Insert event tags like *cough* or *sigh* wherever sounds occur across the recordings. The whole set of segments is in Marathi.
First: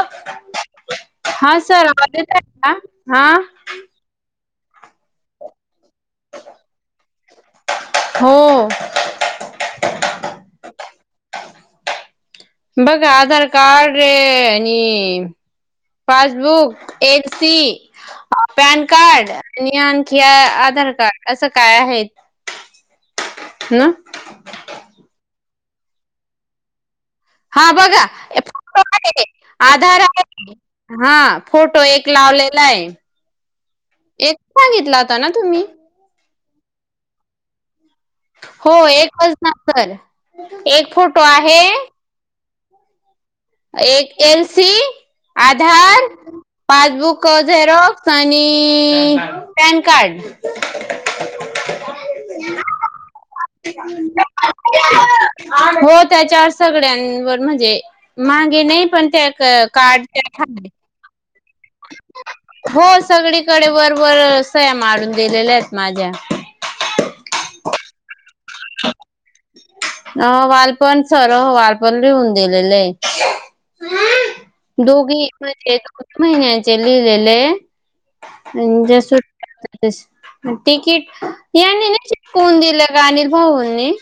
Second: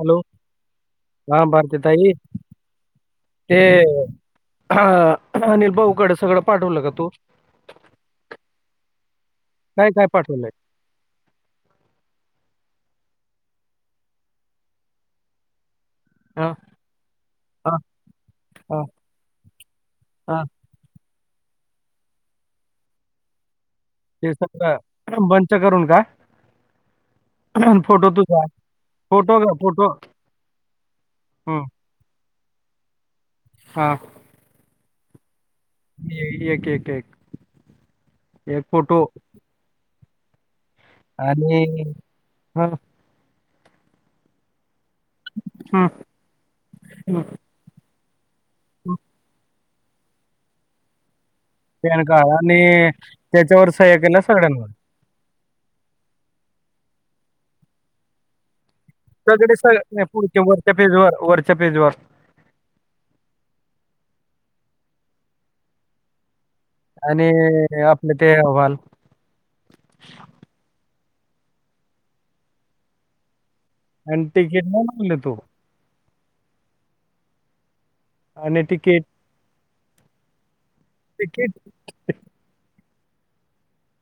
हॅलो हा भारती सर ताई आवाज येत आहे का हा ते हा हा अनिल भाऊकडे सगळं पाठवलं का तु? हो काय काय पाठवलंय? बघा आधार कार्ड रे आणि हा पासबुक, हा एलसी, हा पॅन कार्ड आणि नि आणखि हा आधार कार्ड असं काय आहेत न. ते सगळं बंच करून काय? हा बघा फोटो आहे, फोटो का फोटो आधार आहे, हा हम्म, फोटो एक लावले - - लायं. एक सांगितला होता ना तुम्ही? इ एक, एक, एक. एक हो. फोटो एकच ना तर एक फोटो आहे. होना. एक एलसी, हं, आधार, हं, पासबुक झेरॉक्स आणि पॅन कार्ड. पॅनकार्ड आणि से - - *unintelligible* हो त्याच्या सगळ्यांवर म्हणजे मागे नाही - - पण सगळे त्याच सगळे कार्ड पुढच्या *unintelligible* वरच्या पेजवर वरच्या पेजवर हो सगळीकडे वरवर - - सह्या मारून दिलेल्या आहेत माझ्या. आणि आपले ते अहवाल - - अहवाल पण सर अहवाल पण लिहून दिलेला आणि हैत. तिकीट नाही मागले दोघी तू म्हणजे - - महिन्याचे लिहिलेले आणि जे सुट्ट्या - - तिकीट तिकीट यांनी नाही चिकवून दिलं का अनिल भाऊंनी?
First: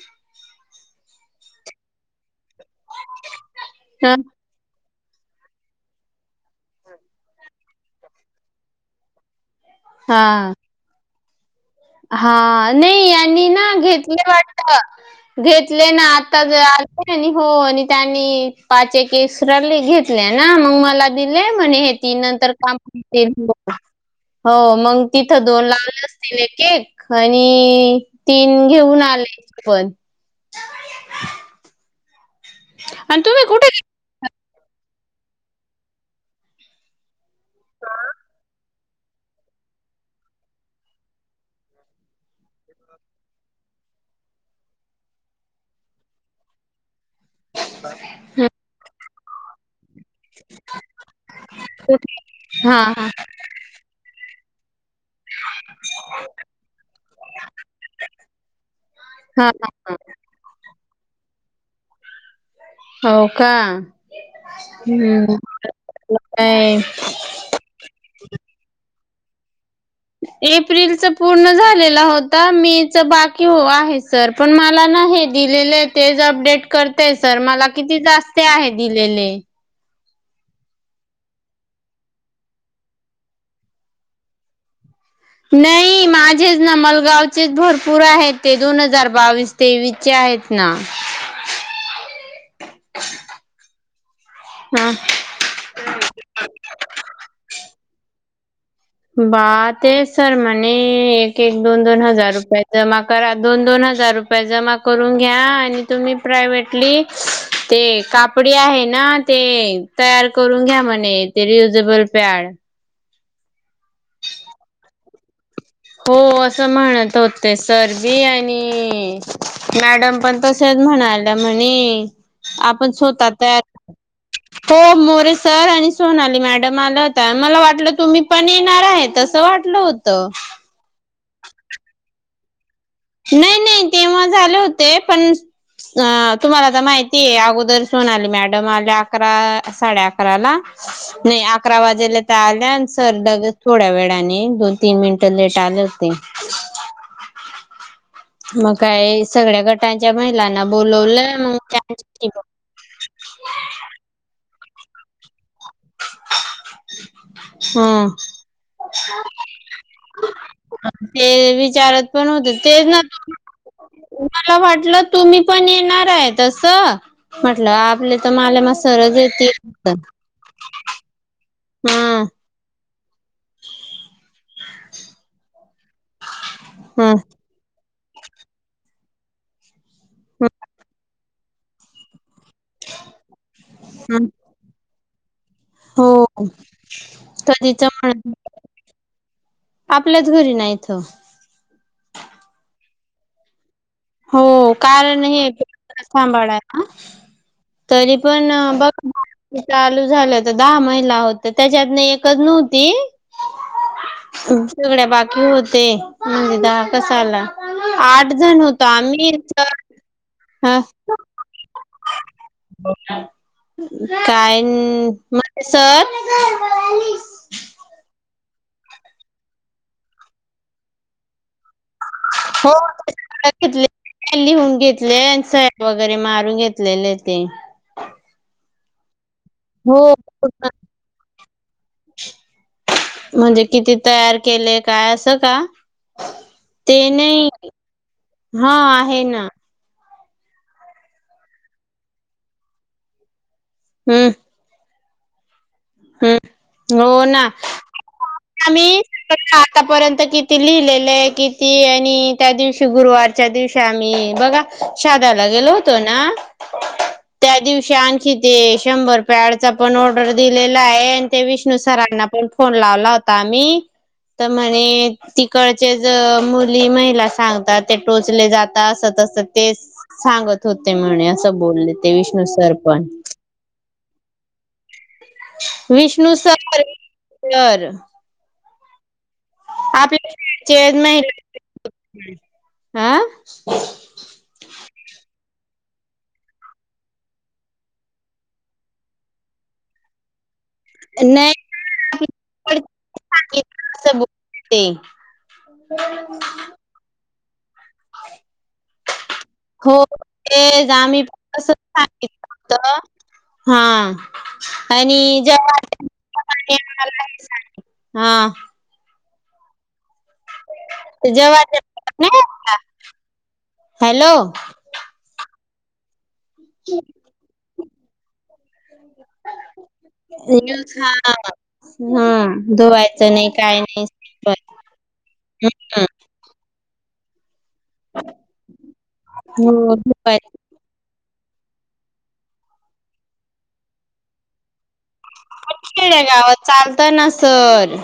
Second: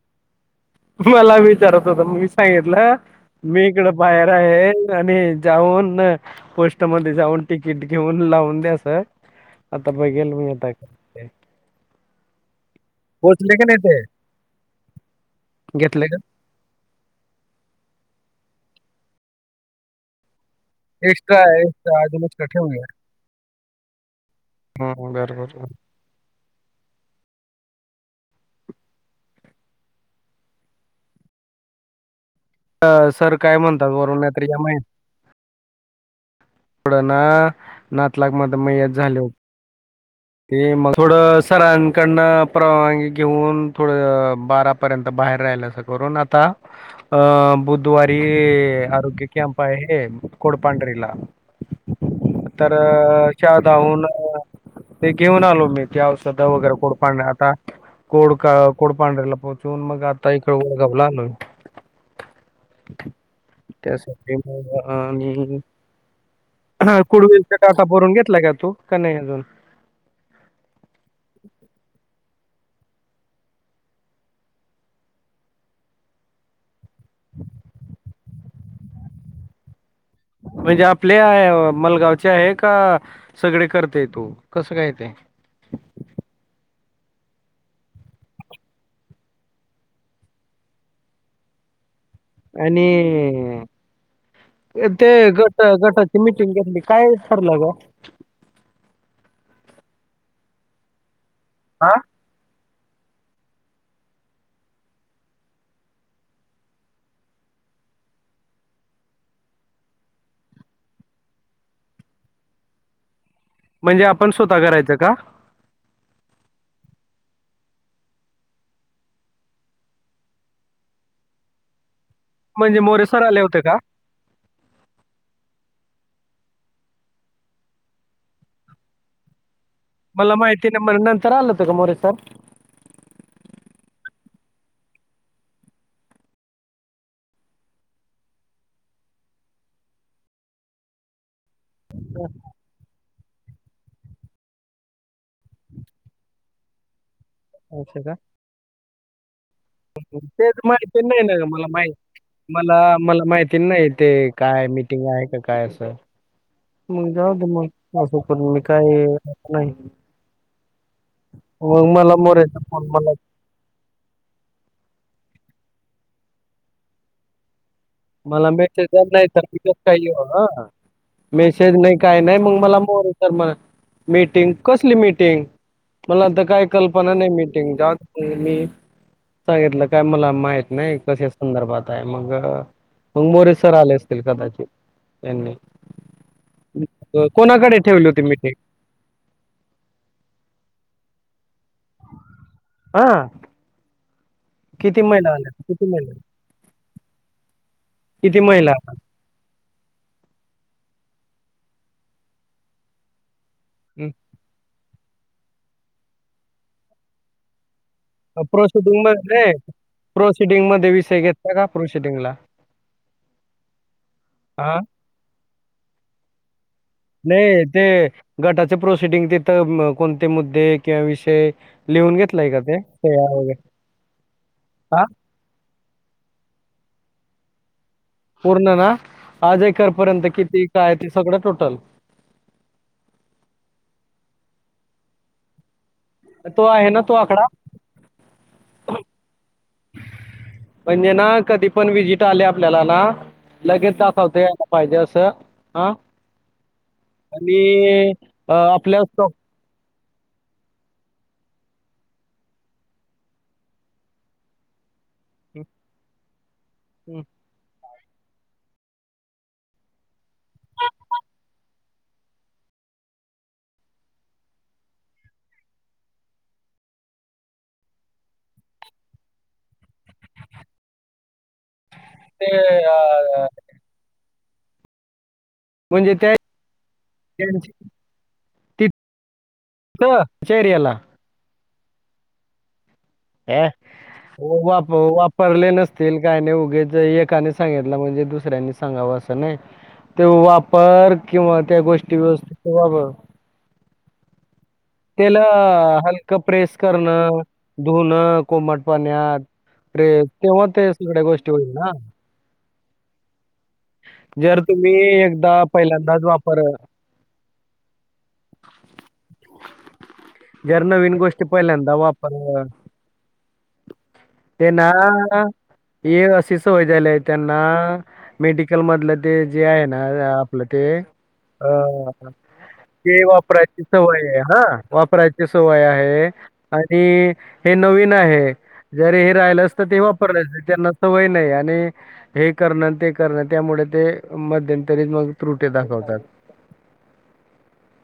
मला विचारत होत मी सांगितलं. मी इकडं बाहेर आहे - - आणि जाऊन पोस्ट मध्ये जाऊन तिकीट घेऊन लावून द्याच. आता बघेन हा मी हा नाही यांनी पोहोचले का ना नाही ते घेतले वाटत घेतले ना आता आलते यांनी आणि हो आणि त्यांनी पाच एक एक्स्ट्रा घेतल्या ना मग मला एक्स्ट्रा दिले म्हणे एक्स्ट्रा ती अजून एक्स्ट्रा नंतर काम ठेवूया हो मग हम्म तिथं दोन बरोबर लावलं असतील एक एक आणि तीन घेऊन आले पण अ आणि सर तुम्ही काय कुठे म्हणतात वरून या महिन्यात थोडं ना नातलक मध्ये मयत झाले होते. ते मग थोडं सरांकडन परवानगी घेऊन थोडं बारापर्यंत बाहेर राहिला असं करून आता अ बुधवारी आरोग्य कॅम्प आहे. हे कोडपांढरीला तर हा हा च्या धावून ते घेऊन आलो मी. त्या औषधा वगैरे कोड पाडणे आता कोड कोडपांढरेला हा हा पोहचून हा. मग आता इकड ओळगावला आलोय. हो का त्यासाठी हम्म आणि काय हा कुडवीलचा डाटा भरून घेतला का तू का नाही अजून? एप्रिल च पूर्ण झालेला होता. मे च बाकी आहे सर. पण मला नाही नाही हे दिलेले तेच अपडेट करतेय सर. मला किती जास्त आहे दिलेले. म्हणजे आपले मलगावचे आहे का सगळे करतेय तू कसं काय ते नाही माझेच ना मल- -गावचेच भरपूर आहेत. ते दोन हजार बावीस तेवीसचे आहेत ना. आणि हा ते गट गटाची मिटिंग घेतली काय ठरलं गं. बा ते आहे सर म्हणे एक एक दोन हा? दोन हजार रुपये जमा करा दोन दोन हजार रुपये जमा करून घ्या आणि तुम्ही प्रायव्हेटली ते कापडी आहे ना ते तयार करून घ्या म्हणे ते रियुजेबल पॅड म्हणजे आपण स्वतः करायचं का? हो असं म्हणत होते सरजी आणि मॅडम पण तसे म्हणाल्या म्हणे म्हणजे आपण मोरे सर स्वतः आले होते तयार का? हो मोरेसर आणि सोनाली मॅडम आल्या होत्या. मला वाटलं तुम्ही पण येणार आहे तसं वाट- मला माहिती नाही. मग नंतर आलतं का मोरे सर? नाही नाही तेव्हा झाले होते पण अ तुम्हाला आता माहिती आहे अगोदर सोनाली मॅडम आले अकरा साडे अकरा ला नाही अकरा वाजेला तर आल्या सर लगेच थोड्या वेळाने दोन तीन मिनट लेट आले होते. असे का? मग काय सगळ्या गटांच्या तेच महिलांना माहिती नाही ना बोलवलंय गं मग मला मा त्यांच्याशी ब- मला मला माहिती नाही ते काय मीटिंग आहे का काय असं मग जावू दे मग हं. असं करून मी काय नाही ते मग विचारत मला पण होते मोरेचा फोन तेच ना मला मला वाटलं तुम्ही पण येणार आहे तसं आपले तर मला माले मा मेसेज आला सरच नाही येतील तर काय येऊ मगं श नाही काय हं, नाही मग मला मोरे सर म्हणले मीटिंग कसली मीटिंग मला आता काय कल्पना हं, नाही मीटिंग जावू दे मी सांगितलं काय मला हं, माहित नाही कशा संदर्भात आहे मग मग मोरे सर आले असतील हं. कदाचित त्यांनी हो अ, कोणाकडे कधीच ठेवली होती म्हणतं मीटिंग होते आपल्याच घरी नाही इथं हा हो किती कारण महिला हे आल्या द किती महिला सांभाळाय ना तरी किती पण महिला बघ चालू झालं होत दहा महिला होत त्याच्यातन एकच नव्हती. हम् सगळ्या बाकी होते म्हणजे दहा कसाला आठ जण हो म रे प्रोसिडिंग मध्ये विषय घेतला का प्रोसिडिंगला काय हा म्ह सर नाही ते गटाच प्रोसिडिंग तिथं कोणते मुद्दे किंवा विषय लिहून घेतलाय का हो ते सह्या वगैरे घेतलं घेतलं लिहून हा घेतलय आणि सह्या वगैरे मारून घेतलेले ते ना आज एकर हो पर्यंत किती काय ते सगळं टोटल म्हणजे किती तयार केले काय असं का तो आहे ते ना तो नाही आकडा हा आहे ना म्हणजे ना कधी पण विजिट आले आपल्याला ना लगेच दाखवता यायला पाहिजे असं च हम् हो ना आणि अ, आम्ही आपल्या स्टॉक आतापर्यंत किती लिहिलेलं आहे किती आणि त्या दिवशी गुरुवारच्या दिवशी आम्ही बघा शोधायला गेलो होतो ना हम् श आणखी ते शंभर पॅडचा पण ऑर्डर दि आहे आणि ते विष्णू सरांना पण फोन लावला होता आम्ही तर म्हणे तिकडचेच मुली महिला सांगतात ते टोचले जातं अस तस ते सांगत होते म्हणे असं बोलले ते विष्णू सर पण म्हणजे विष्णु त्या सर सर तिथं आपल्या एरियाला महिला हा वापरले नसलं फेल काय नाही उगाच एकाने सांगितलं म्हणजे दुसऱ्यांनी सांगावं असं नाही ते वा फार नाही किंवा त्या गोष्टी व्यवस्थित राबव सब त्याला हलकं प्रेस करणं धुणं कोमट पाण्यात हो प्रेम तेव्हा ते सगळ्या गोष्टी होईल ना का हा जर तुम्ही आणि एकदा जेवा पहिल्यांदाच वापर हा जर नवीन ते गोष्टी जेव्हाचे पहिल्यांदा नाही वापरल्या का हॅलो ते ना ये अस अशी सवय झाली आहे त्यांना मेडिकल मधलं ते जे आहे ना आपलं ते न्यूज हा ह हम्म ते धुवायचं नाही काय वापरायची नाही सवय आहे हा वापरायची सवय आहे आणि हे नवीन आहे जर हे राहिलं असत हो ते वापरलं त्यांना नाही आणि हे करण ते करण त्यामुळे ते मध्यंतरी मग त्रुटी दाखवतात. गावात चालतं ना सर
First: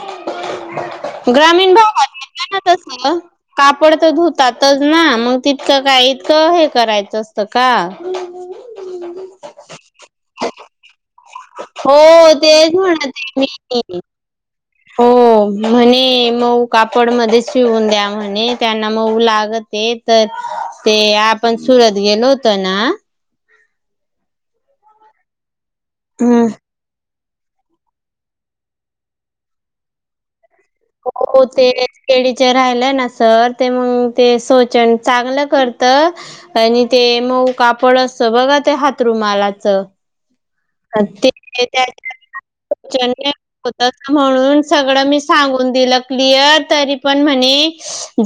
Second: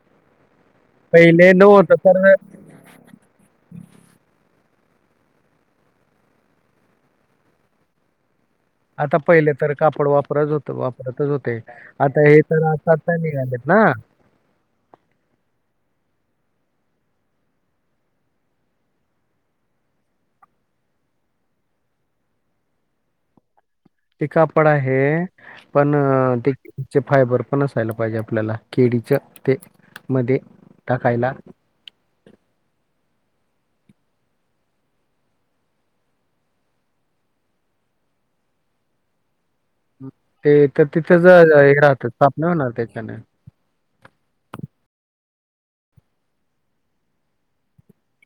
पहिले ग्रामीण नव्हतं भागात तर ना तस कापड तर धुतात ना मग तितकं काय इतकं हे करायचं असत का आता पहिले तर कापड वापर होत वापरतच होते हो आता हे तर तेच आता आता म्हणते निघालेत ना मी हो म्हणे मऊ कापड मध्ये शिवून द्या म्हणे त्यांना मऊ लागते तर ते आपण सुरत गेलो होत ना ती कापड आहे पण हम्म ती फायबर पण असायला पाहिजे आपल्याला केडीच ते मध्ये टाकायला. हो तेच केळीचे राहिलाय ना सर ते मग ते सोचन चांगलं करत आणि ते मग कापड बघा ते हाथरूमालाचं ते तर तिथं ज ते हे राहतं ताप नाही होणार त्याच्याने होत म्हणून सगळं मी सांगून दिलं क्लिअर तरी पण म्हणे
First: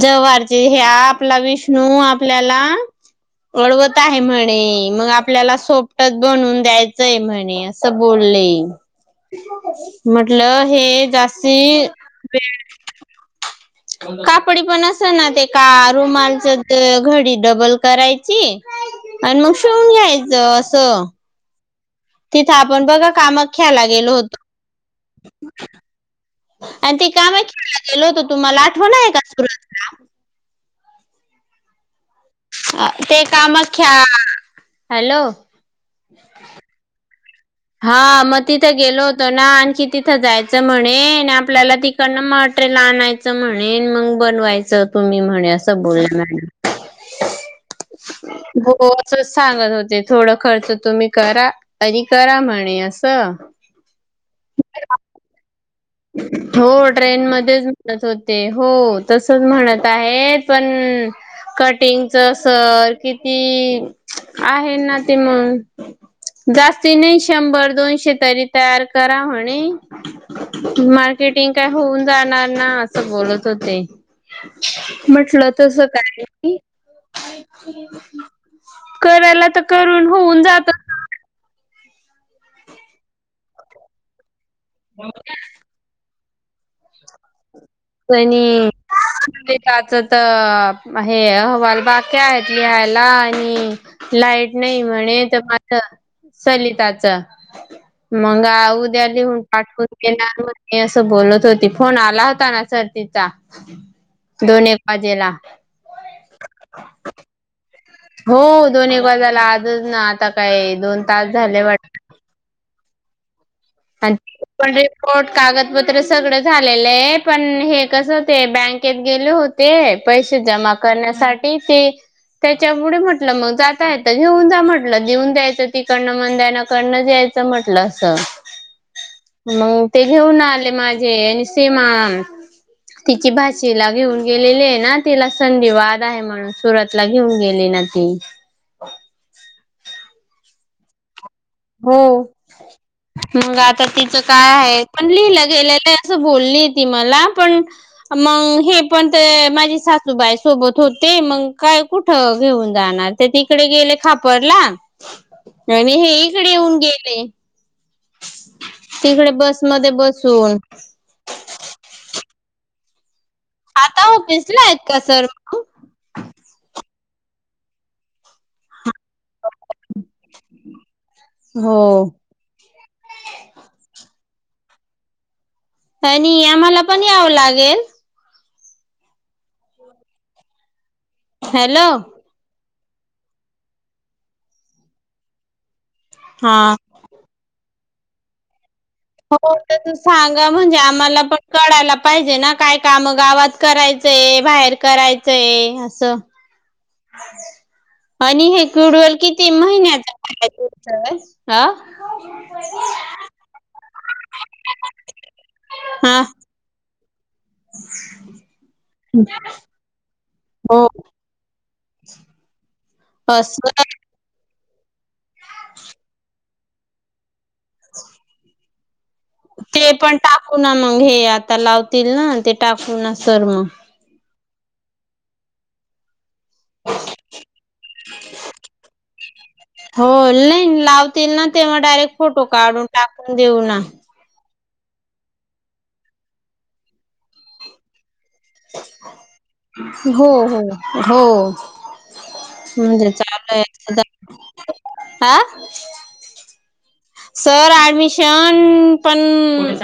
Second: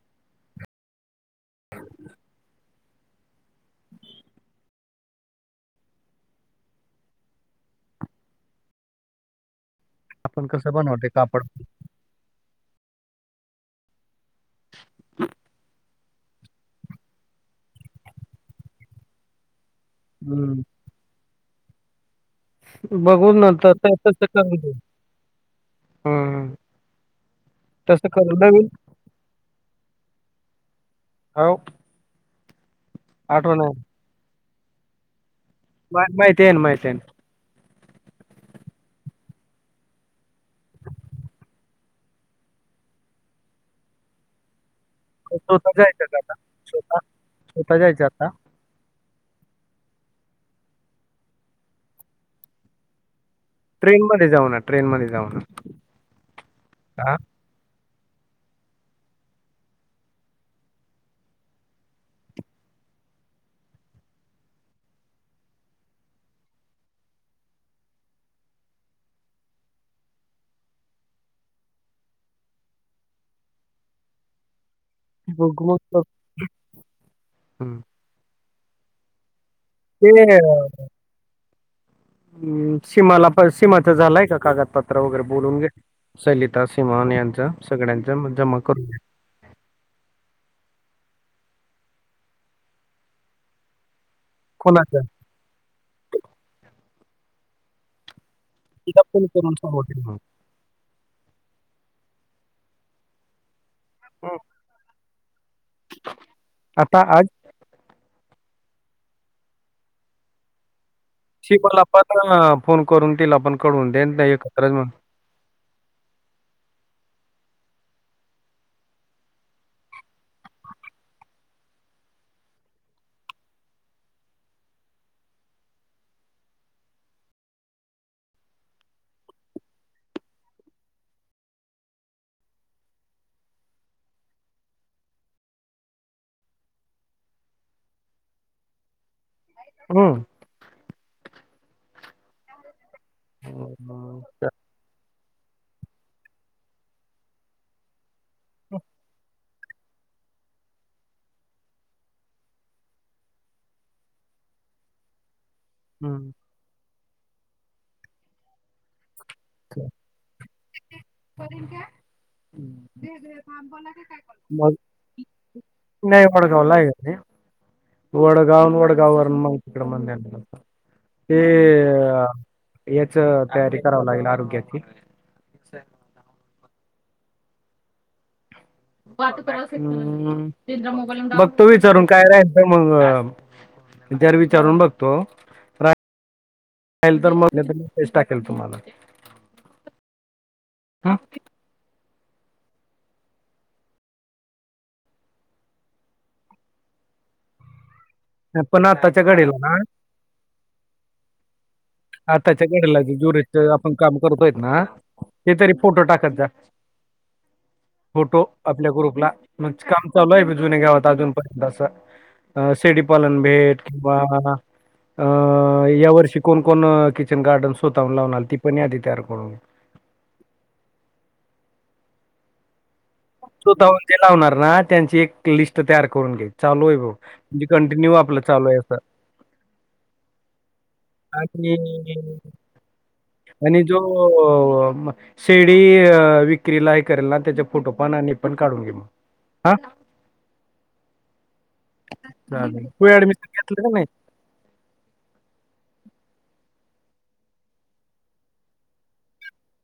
जवळचे हे आपला विष्णू आपल्याला अडवत आहे म्हणे मग आपल्याला सोपटच बनून द्यायच य म्हणे असं बोलले आपण म्हटलं कसं हे बनवू ते कापड जास्ती वेळ कापडी पण अस ना ते का. क म यायचं हम्म असं तिथं आपण बघा बघू ना तर कामाख्याला तर गेलो तसं करू दे होतो हम्म. आणि ते काम खेला गेलो तसं होत करू तुम्हाला नवीन आठवण आहे का सुरातला हो अ ते आठवण आहे. कामाख्या हॅलो मा माहितीयन माहिितयन हा मग तिथं गेलो होतो ना आणखी तिथं जायचं म्हणे आपल्याला तिकडनंट ला आणयचं म्हणेन मग बनवायचं तुम्ही म्हणे अस स्वतः बोल जायचं का आता स्वतः स्वतः जायचं आता हो सांगत होते थोड खर्च तुम्ही करा आणि करा म्हणे असं ट्रेन मध्ये जाऊ ना ट्रेन मध्ये जाऊ ना हो हा ट्रेन मध्येच होते हो तसच म्हणत आहे पण कटिंगच सर किती आहे ना ते मग जास्ती नाही शंभर दोन शेेतरी तयार करा म्हणे मार्केटिंग काय होऊन जाणार ना असं बोलत होते म्हटलं बघ तस मग काय हम्म. करायला तर करून ते होऊन जात हम् सीमाला पण सीमाच झालाय का कागदपत्र वगैरे बोलून घे सलिता सिमान यांचा कनीच तर हे अहवाल बाक्या आहेत लिहायला आणि लाईट नाही कोणाचं म्हणे तर माझ चलिताच मग तिला उद्या फोन लिहून करून सांगू पाठवून ते मग. घणार म म असं बोलत होती फोन आला होता ना सतीचा दोन पाजेला आता आज हो दोन एक बाजाला आजच ना आता काय दोन तास श झाले बल फोन करून तला आपण आणि पण रिपोर्ट कागदपत्र सगळं झालेलं आहे पण हे कसं ते बँकेत गेले होते पैसे जमा करण्यासाठी ते त्याच्यामुळेढ म्हटलं मग जाता येत घेऊन जा म्हटलं जेऊन जायचं तीिकडनं मन दय ना कडनं जायचं म्हटलं अस मग ते घेऊन आले माझे आणि सीमा तिची भाषला घेऊन गेलेली आहे ना तिला संधी वाद आहे म्हणून सुरतला घेऊन गेलेली न हम हो मंग आता तिचं हं, तर काय आहे ब म पण म पण मा सासूबाई सोबत होते मग काय कुठ घेऊन जाणार ते तिकडे गेले खापरला आणि हे हं. इकडे येऊन गेले तिकडे बस मध्ये बसून करन का आता ऑफिसला आहेत का सर मग? नाही वडगावला आहे वडगाव वडगाववर मातीिकड म ते हो. अ याच तयारी कराव लागेल आरोग्याची आणि आम्हाला पण यावं लागेल रांदल बघतो हॅलो विचारून काय राही मग ज विचारून बघतो. हा. ल तर मग टाकेल तुम्हाला हो तर तू सांगा म्हणजे आम्हाला हं, पण कळायला पाहिजे ना काय काम गावात करायचंय बाहेर करायचंय असं आणि हे पण कुडवल आत्ताच्या किती घडीला ना, महिन्यात य हा आताच्या गड्याला जुरे आपण काम करतोय ना हे तरी फोटो हा टाकत द्या फोटो आपल्या ग्रुपला म्हण काम चालू आहे मी जुने हो घ्यावत अजून पर्यंत असं *unintelligible* शेडीपालन भेट असं किं वर्ष कोण कोण किचन गार्डन सुवतावून लावणार त पण आध त्या ते पण टाकू ना मग हे आता लावतील ना ते टाकू ना सर मग स्वतःहून जे लावणार ना त्यांची एक लिस्ट तयार करून घ्याची चालू आहे म्हणजे कंटिन्यू आपलं चालू आहे असं हो नाही लावतील ना आणि तेव्हा डायरेक्ट फोटो काढून टाकून देऊ ना शेडी विक्रीला हे करेल ना त्याच्या फोटो पण आणि पण काढून घे मग हा हो हो हो चालेल मज तू ऍडमिशन घेतलं का नाही चाल आा सर ऍडमिशन पण